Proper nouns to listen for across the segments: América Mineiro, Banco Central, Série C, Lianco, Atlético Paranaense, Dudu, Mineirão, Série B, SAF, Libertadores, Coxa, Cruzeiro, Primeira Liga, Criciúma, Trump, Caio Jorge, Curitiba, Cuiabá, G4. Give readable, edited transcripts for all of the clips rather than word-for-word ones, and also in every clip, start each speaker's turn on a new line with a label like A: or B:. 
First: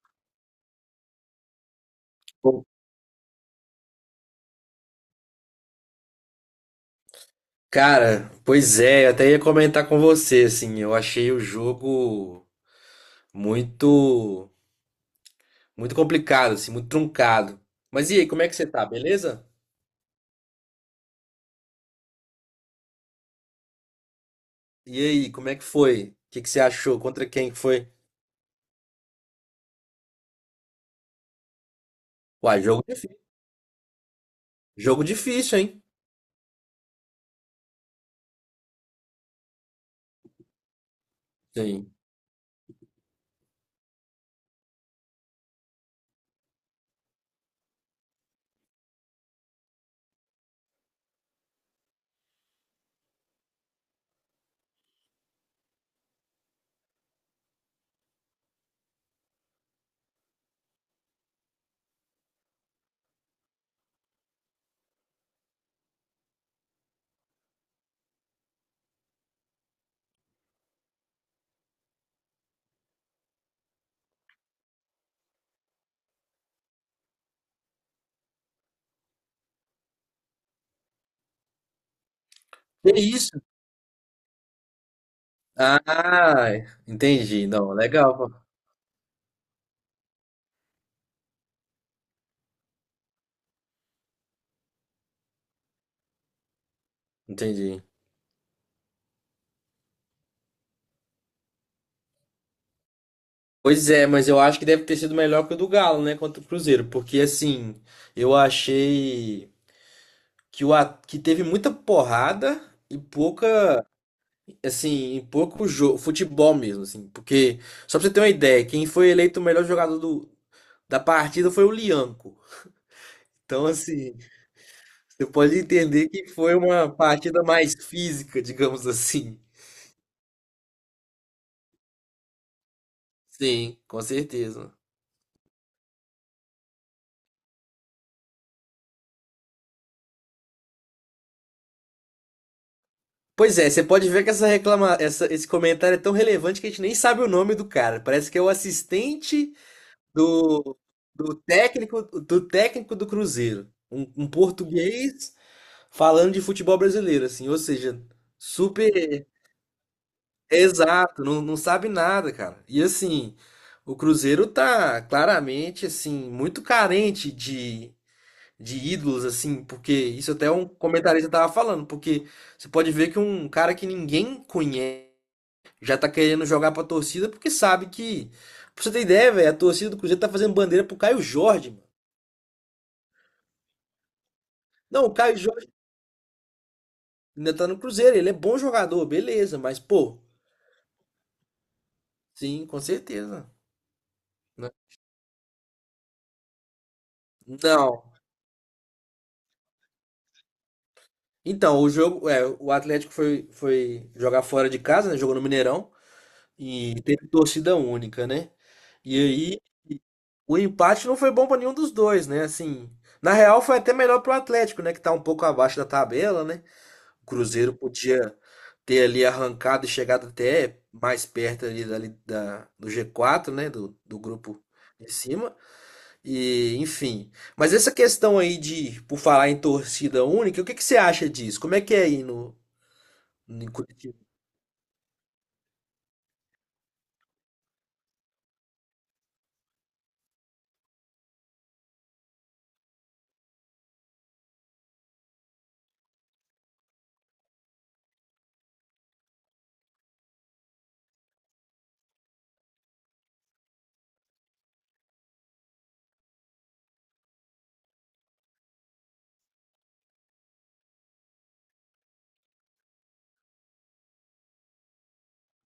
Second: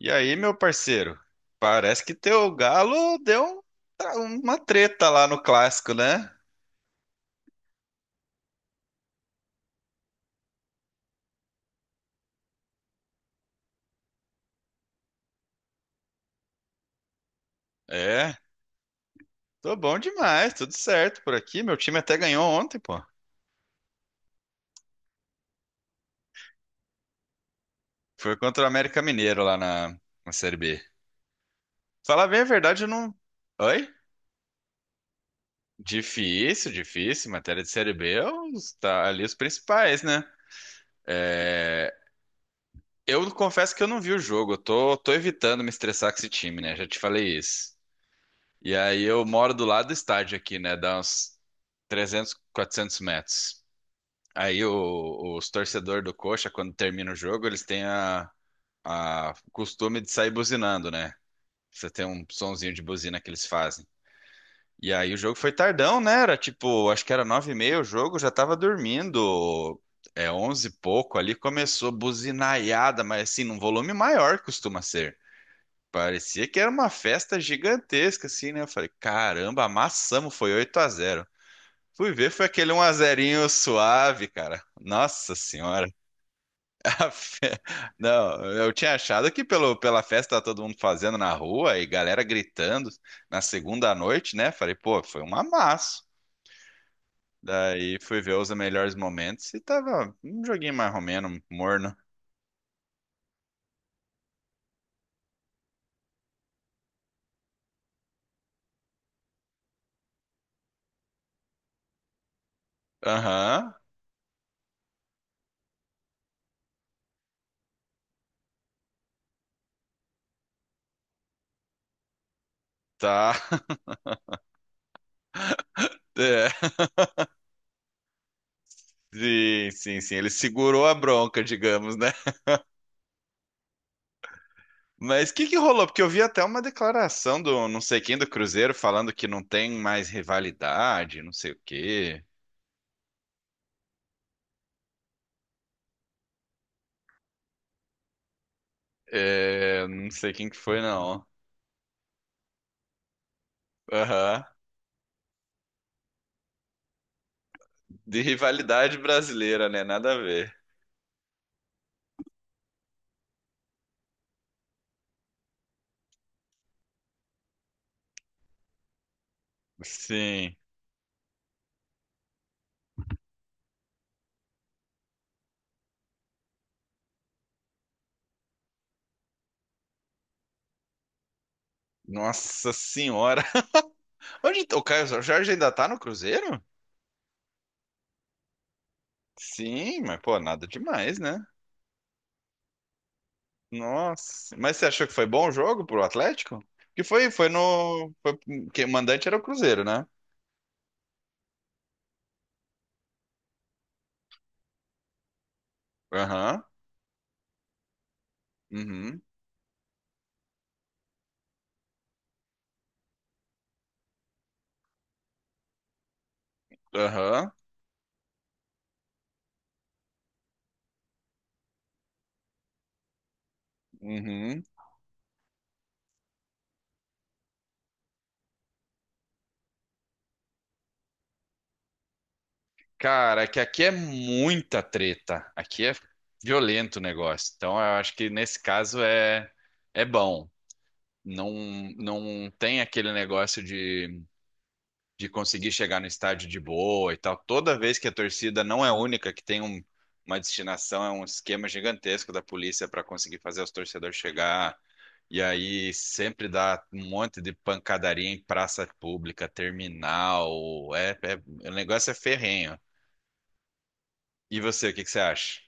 A: E aí, meu parceiro? Parece que teu
B: Pô,
A: galo deu uma treta lá no clássico, né?
B: cara, pois é, eu até ia comentar com você, assim, eu achei o jogo muito, muito complicado, assim, muito truncado. Mas e aí,
A: É,
B: como é que você tá, beleza?
A: tô bom demais, tudo certo por aqui. Meu time até ganhou ontem, pô.
B: E aí, como é que foi? O que que você achou? Contra quem que foi?
A: Foi contra o América Mineiro lá na Série B. Falar bem a
B: Uai,
A: verdade,
B: jogo
A: eu não.
B: difícil.
A: Oi?
B: Jogo difícil, hein?
A: Difícil, difícil. Matéria de Série B, é tá ali os principais, né?
B: Sim.
A: É, eu confesso que eu não vi o jogo. Eu tô evitando me estressar com esse time, né? Já te falei isso. E aí eu moro do lado do estádio aqui, né? Dá uns 300, 400 metros. Aí os torcedores do Coxa, quando termina o jogo, eles têm a o costume de sair buzinando, né? Você tem um sonzinho de buzina que eles fazem. E aí o jogo foi tardão, né? Era tipo, acho que era nove e meia o jogo, já tava dormindo. É onze e pouco ali, começou buzinaiada, mas assim, num volume maior que costuma ser. Parecia que era uma festa gigantesca, assim, né? Eu falei, caramba, amassamos, foi 8-0. Fui ver, foi aquele um
B: Que
A: a 0
B: isso?
A: suave, cara. Nossa senhora.
B: Ah,
A: A
B: entendi.
A: fe-
B: Não, legal, pô.
A: Não, eu tinha achado que pela festa tava todo mundo fazendo na rua e galera gritando na segunda noite, né? Falei, pô, foi um amasso.
B: Entendi.
A: Daí fui ver os melhores momentos e tava um joguinho mais ou menos morno.
B: Pois é, mas eu acho que deve ter sido melhor que o do Galo, né, contra o Cruzeiro, porque assim, eu achei que teve muita porrada e
A: Aham,
B: pouca, assim, e pouco jogo, futebol mesmo, assim, porque, só pra você ter uma ideia, quem foi eleito o melhor jogador da partida foi o Lianco.
A: tá.
B: Então, assim, você pode entender que
A: É.
B: foi uma partida mais física, digamos assim.
A: Sim, sim, sim. Ele segurou a bronca, digamos, né?
B: Sim, com certeza.
A: Mas o que que rolou? Porque eu vi até uma declaração do não sei quem do Cruzeiro falando que não tem mais rivalidade, não sei o quê.
B: Pois é, você pode ver que esse comentário é tão relevante que a gente nem sabe o nome do cara. Parece que é o assistente
A: É, não sei quem que
B: do,
A: foi, não.
B: do técnico do Cruzeiro, um
A: Aham.
B: português falando de futebol brasileiro, assim, ou seja,
A: De rivalidade
B: super
A: brasileira, né? Nada a ver.
B: exato, não sabe nada, cara. E assim, o Cruzeiro tá claramente assim muito carente de ídolos, assim, porque isso até
A: Sim.
B: um comentarista tava falando, porque você pode ver que um cara que ninguém conhece já tá querendo jogar pra torcida porque sabe que. Pra você ter ideia, velho, a torcida do Cruzeiro tá fazendo bandeira pro Caio Jorge, mano.
A: Nossa senhora. Onde o Caio
B: Não, o Caio
A: Jorge
B: Jorge
A: ainda tá no Cruzeiro?
B: ainda tá no Cruzeiro, ele é bom jogador, beleza, mas
A: Sim,
B: pô,
A: mas pô, nada demais, né?
B: sim, com certeza.
A: Nossa,
B: Né?
A: mas você achou que foi bom o jogo pro Atlético? Que foi, foi
B: Não.
A: no, foi, que o mandante era o Cruzeiro, né?
B: Então, o jogo, é, o Atlético foi jogar fora de casa, né? Jogou no Mineirão
A: Aham,
B: e teve torcida única, né? E
A: uhum,
B: aí o empate não foi bom pra nenhum dos dois, né? Assim, na real foi até melhor pro Atlético, né, que tá um pouco abaixo da tabela, né? O
A: aham,
B: Cruzeiro podia ter ali arrancado e chegado até mais perto ali, do G4, né, do
A: uhum.
B: grupo de cima. E, enfim. Mas essa questão aí de, por falar em torcida única, o que que você acha disso? Como é que é aí no,
A: Cara, é que
B: em
A: aqui é
B: Curitiba?
A: muita treta, aqui é violento o negócio. Então eu acho que nesse caso é bom. Não não tem aquele negócio de conseguir chegar no estádio de boa e tal. Toda vez que a torcida não é única, que tem uma destinação, é um esquema gigantesco da polícia para conseguir fazer os torcedores chegar. E aí sempre dá um monte de pancadaria em praça pública, terminal. É, o negócio é ferrenho. E você, o que que você acha?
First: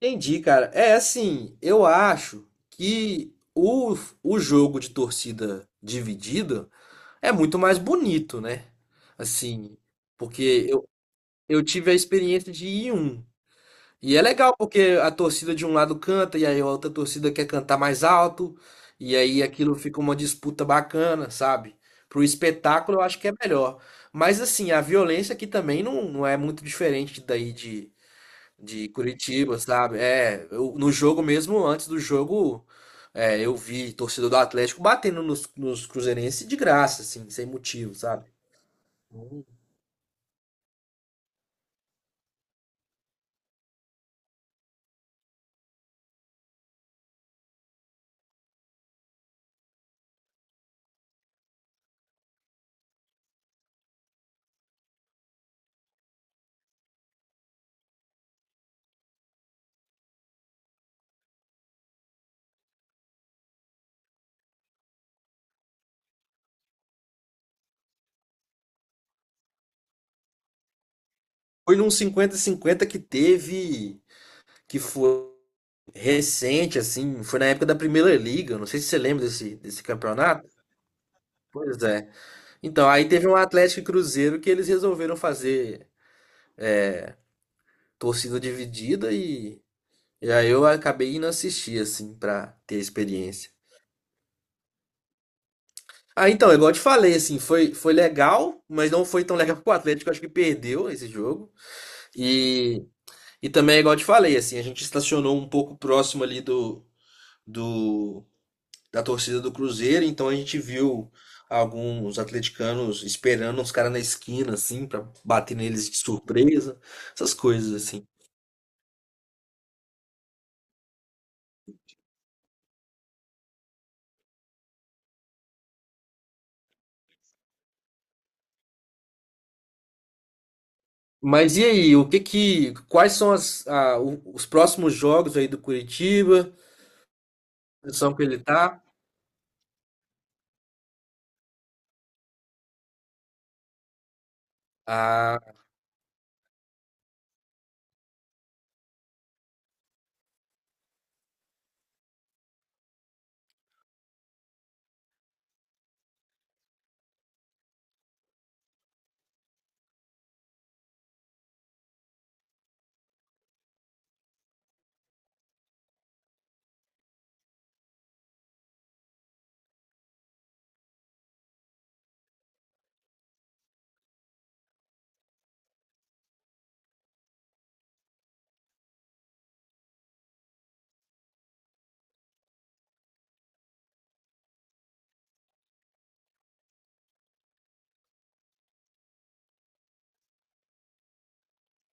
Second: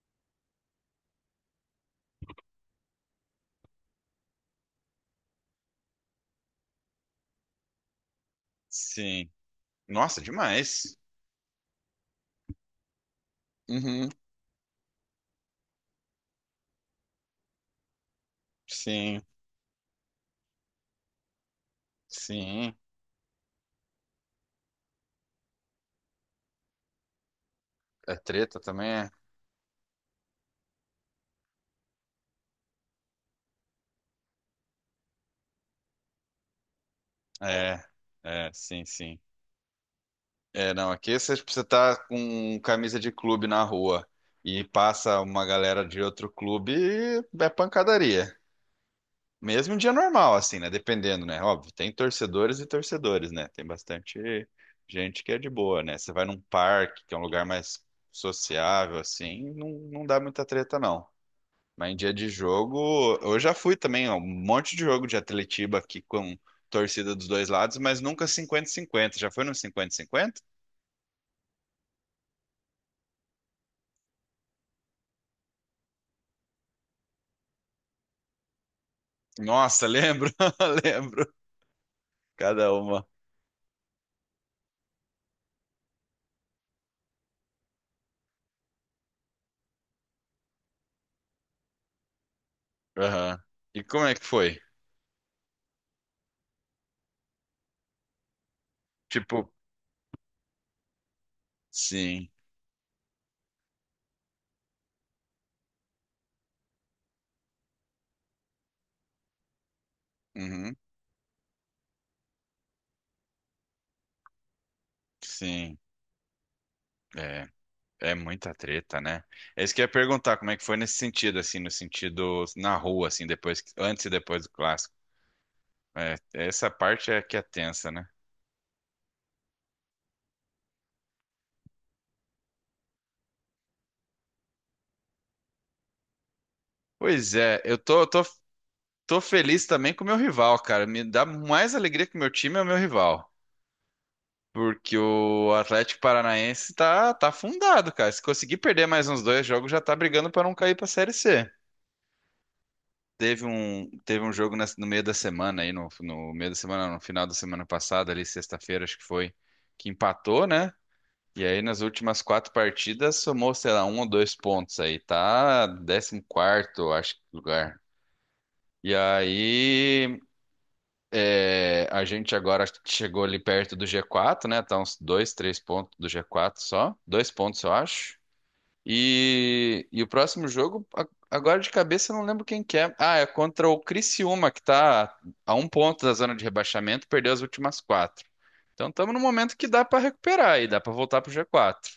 B: Entendi, cara. É assim, eu acho que o jogo de torcida dividida é muito mais bonito, né?
A: Sim.
B: Assim,
A: Nossa,
B: porque eu,
A: demais.
B: eu tive a experiência de ir em um.
A: Uhum.
B: E é legal porque a torcida de um lado canta e aí a outra torcida quer cantar mais alto, e
A: Sim,
B: aí aquilo fica uma disputa bacana, sabe? Pro
A: sim.
B: espetáculo eu acho que é melhor. Mas assim, a violência aqui também não é muito diferente daí de,
A: É treta
B: de
A: também? É,
B: Curitiba, sabe? É, no jogo mesmo, antes do jogo, é, eu vi torcedor do Atlético batendo nos cruzeirenses de graça, assim, sem
A: é,
B: motivo, sabe?
A: é, sim, sim. É, não, aqui você precisa estar com camisa de clube na rua e passa uma galera de outro clube, é pancadaria. Mesmo em dia normal, assim, né? Dependendo, né? Óbvio, tem torcedores e torcedores, né? Tem bastante gente que é de boa, né? Você vai num parque, que é um lugar mais sociável, assim, não, não dá muita treta, não. Mas em dia de jogo, eu já fui também, ó, um monte de jogo de Atletiba aqui com torcida dos dois lados, mas nunca 50-50. Já foi no 50-50.
B: Foi num 50 cinquenta que teve, que foi recente, assim, foi na época da Primeira Liga, não sei se você lembra desse
A: Nossa, lembro,
B: campeonato.
A: lembro.
B: Pois é.
A: Cada
B: Então,
A: uma.
B: aí teve um Atlético e Cruzeiro que eles resolveram fazer torcida dividida e aí eu acabei indo assistir, assim, pra ter a
A: Aham.
B: experiência.
A: E como é que foi?
B: Ah, então, é igual eu te falei, assim, foi legal, mas não foi tão
A: Tipo,
B: legal pro Atlético, acho que perdeu esse jogo.
A: sim.
B: E, e também, é igual eu te falei, assim, a gente estacionou um pouco próximo ali do, do da torcida do Cruzeiro, então a gente
A: Uhum,
B: viu alguns atleticanos esperando uns caras na esquina, assim, pra bater
A: sim.
B: neles de surpresa, essas
A: É,
B: coisas, assim.
A: é muita treta, né? É isso que eu ia perguntar, como é que foi nesse sentido, assim, no sentido na rua, assim, depois, antes e depois do clássico. É, essa parte é que é tensa, né?
B: Mas e aí, o que que, quais são os próximos jogos aí do Curitiba?
A: Pois é, eu
B: A
A: tô,
B: posição
A: tô,
B: que ele tá?
A: tô feliz também com o meu rival, cara. Me dá mais alegria que o meu time é o meu rival. Porque
B: Ah,
A: o Atlético Paranaense tá afundado, cara. Se conseguir perder mais uns dois jogos, já tá brigando pra não cair pra Série C. Teve um jogo no meio da semana aí, no meio da semana, não, no final da semana passada, ali, sexta-feira, acho que foi, que empatou, né? E aí, nas últimas quatro partidas, somou, sei lá, um ou dois pontos aí. Tá 14º acho, lugar. E aí, é, a gente agora chegou ali perto do G4, né? Tá uns dois, três pontos do G4 só. Dois pontos, eu acho. E o próximo jogo, agora de cabeça, eu não lembro quem que é. Ah, é contra o Criciúma, que tá a um ponto da zona de rebaixamento, perdeu as últimas quatro. Então estamos num momento que dá pra recuperar e dá pra voltar pro G4.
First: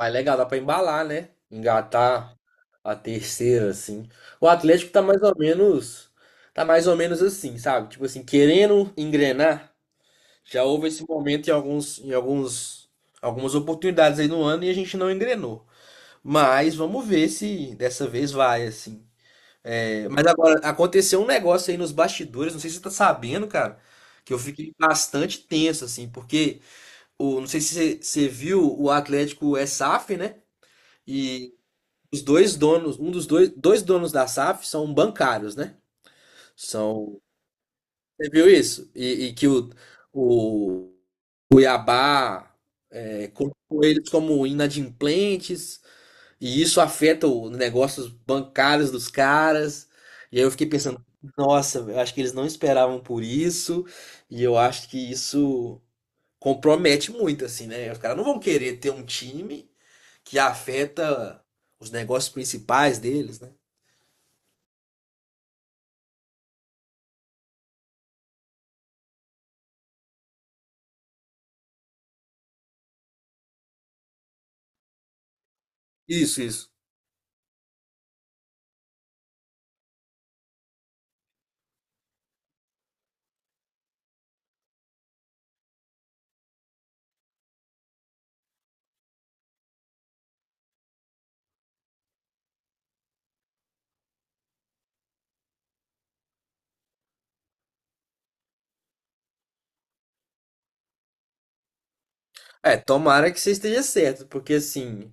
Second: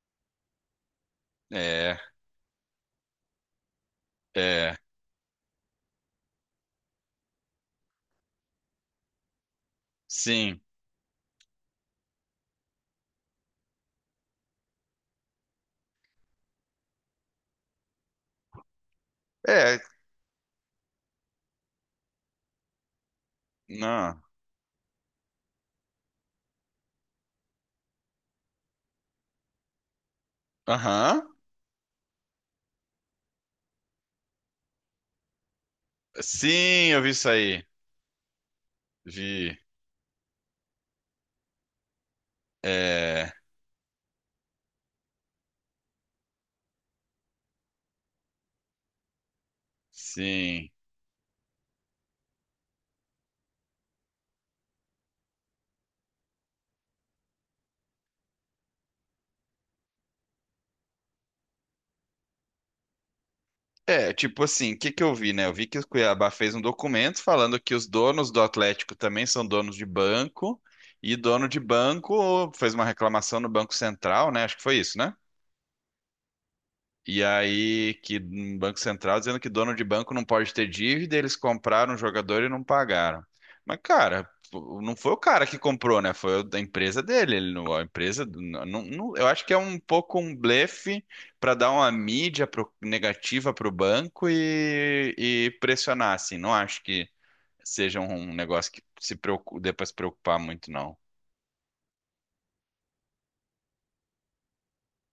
B: é legal, dá pra embalar, né?
A: É,
B: Engatar a terceira, assim. O
A: é,
B: Atlético tá mais ou menos, tá mais ou menos assim, sabe? Tipo assim, querendo engrenar.
A: sim.
B: Já houve esse momento em alguns, algumas oportunidades aí no ano e a gente não engrenou. Mas vamos ver se dessa vez vai, assim.
A: É,
B: É, mas agora, aconteceu um negócio aí nos bastidores, não sei se você tá sabendo, cara,
A: não.
B: que eu fiquei bastante tenso, assim, porque não sei se você viu, o Atlético é SAF, né?
A: Aham.
B: E os dois donos, dois donos da SAF são bancários, né?
A: Sim, eu vi
B: São.
A: isso aí.
B: Você viu isso? E que
A: Vi.
B: o Cuiabá. É,
A: É,
B: colocou eles como inadimplentes, e isso afeta os negócios bancários dos caras. E aí eu fiquei
A: sim.
B: pensando, nossa, eu acho que eles não esperavam por isso, e eu acho que isso compromete muito, assim, né? Os caras não vão querer ter um time que afeta os negócios principais deles, né?
A: É, tipo assim, o que que eu vi, né? Eu vi que o Cuiabá fez um documento falando que os donos do Atlético também são donos de banco, e dono de banco fez uma reclamação no Banco Central, né? Acho que foi isso, né?
B: Isso, isso.
A: E aí, que um Banco Central dizendo que dono de banco não pode ter dívida, eles compraram o jogador e não pagaram. Mas, cara, pô, não foi o cara que comprou, né? Foi o da empresa dele. Ele não, a empresa, não, eu acho que é um pouco um blefe para dar uma mídia negativa para o banco e pressionar, assim. Não acho que seja um negócio que se dê para se preocupar muito, não.
B: É, tomara que você esteja certo, porque assim,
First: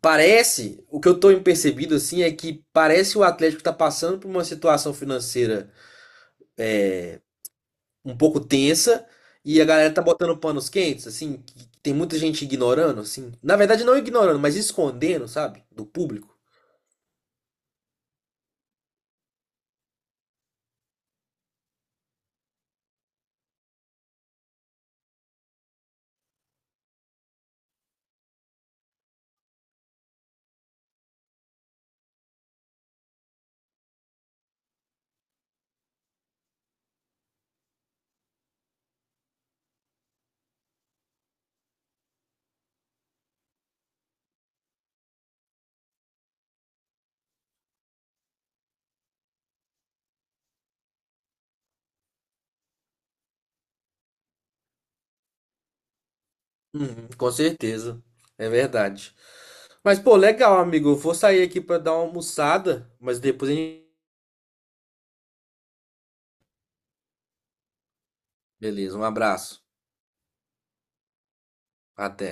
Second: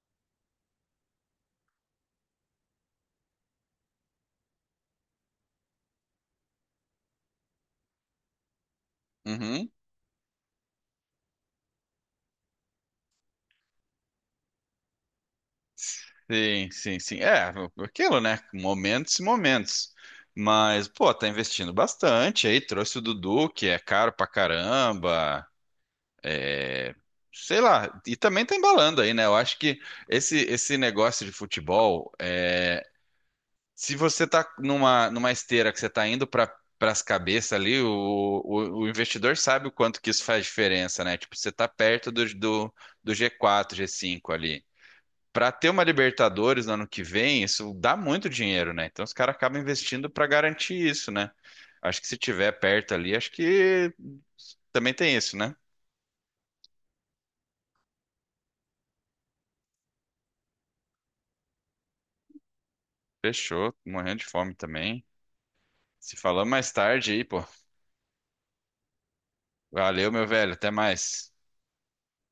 B: parece, o que eu tô percebido assim é que parece que o Atlético tá passando por uma situação financeira um pouco tensa e a
A: Uhum.
B: galera tá botando panos quentes, assim, que tem muita gente ignorando, assim. Na verdade, não ignorando, mas escondendo, sabe? Do público.
A: Sim, sim, sim. É, aquilo, né? Momentos e momentos. Mas, pô, tá investindo bastante aí. Trouxe o Dudu, que é caro pra caramba. É, sei lá. E também tá embalando aí, né? Eu acho que esse negócio de futebol, é, se você tá numa esteira que você tá indo pras cabeças ali, o investidor sabe o quanto que isso faz diferença, né? Tipo, você tá perto do G4 G5 ali. Para ter uma Libertadores no ano que vem, isso dá muito dinheiro, né? Então os caras acabam investindo para garantir isso, né? Acho que se tiver perto ali, acho que também tem isso, né?
B: Uhum, com certeza. É verdade. Mas, pô, legal, amigo. Eu vou sair aqui pra dar uma almoçada, mas depois a
A: Fechou,
B: gente.
A: tô morrendo de fome também. Se falamos mais tarde aí, pô.
B: Beleza, um abraço.
A: Valeu, meu velho, até mais.
B: Até.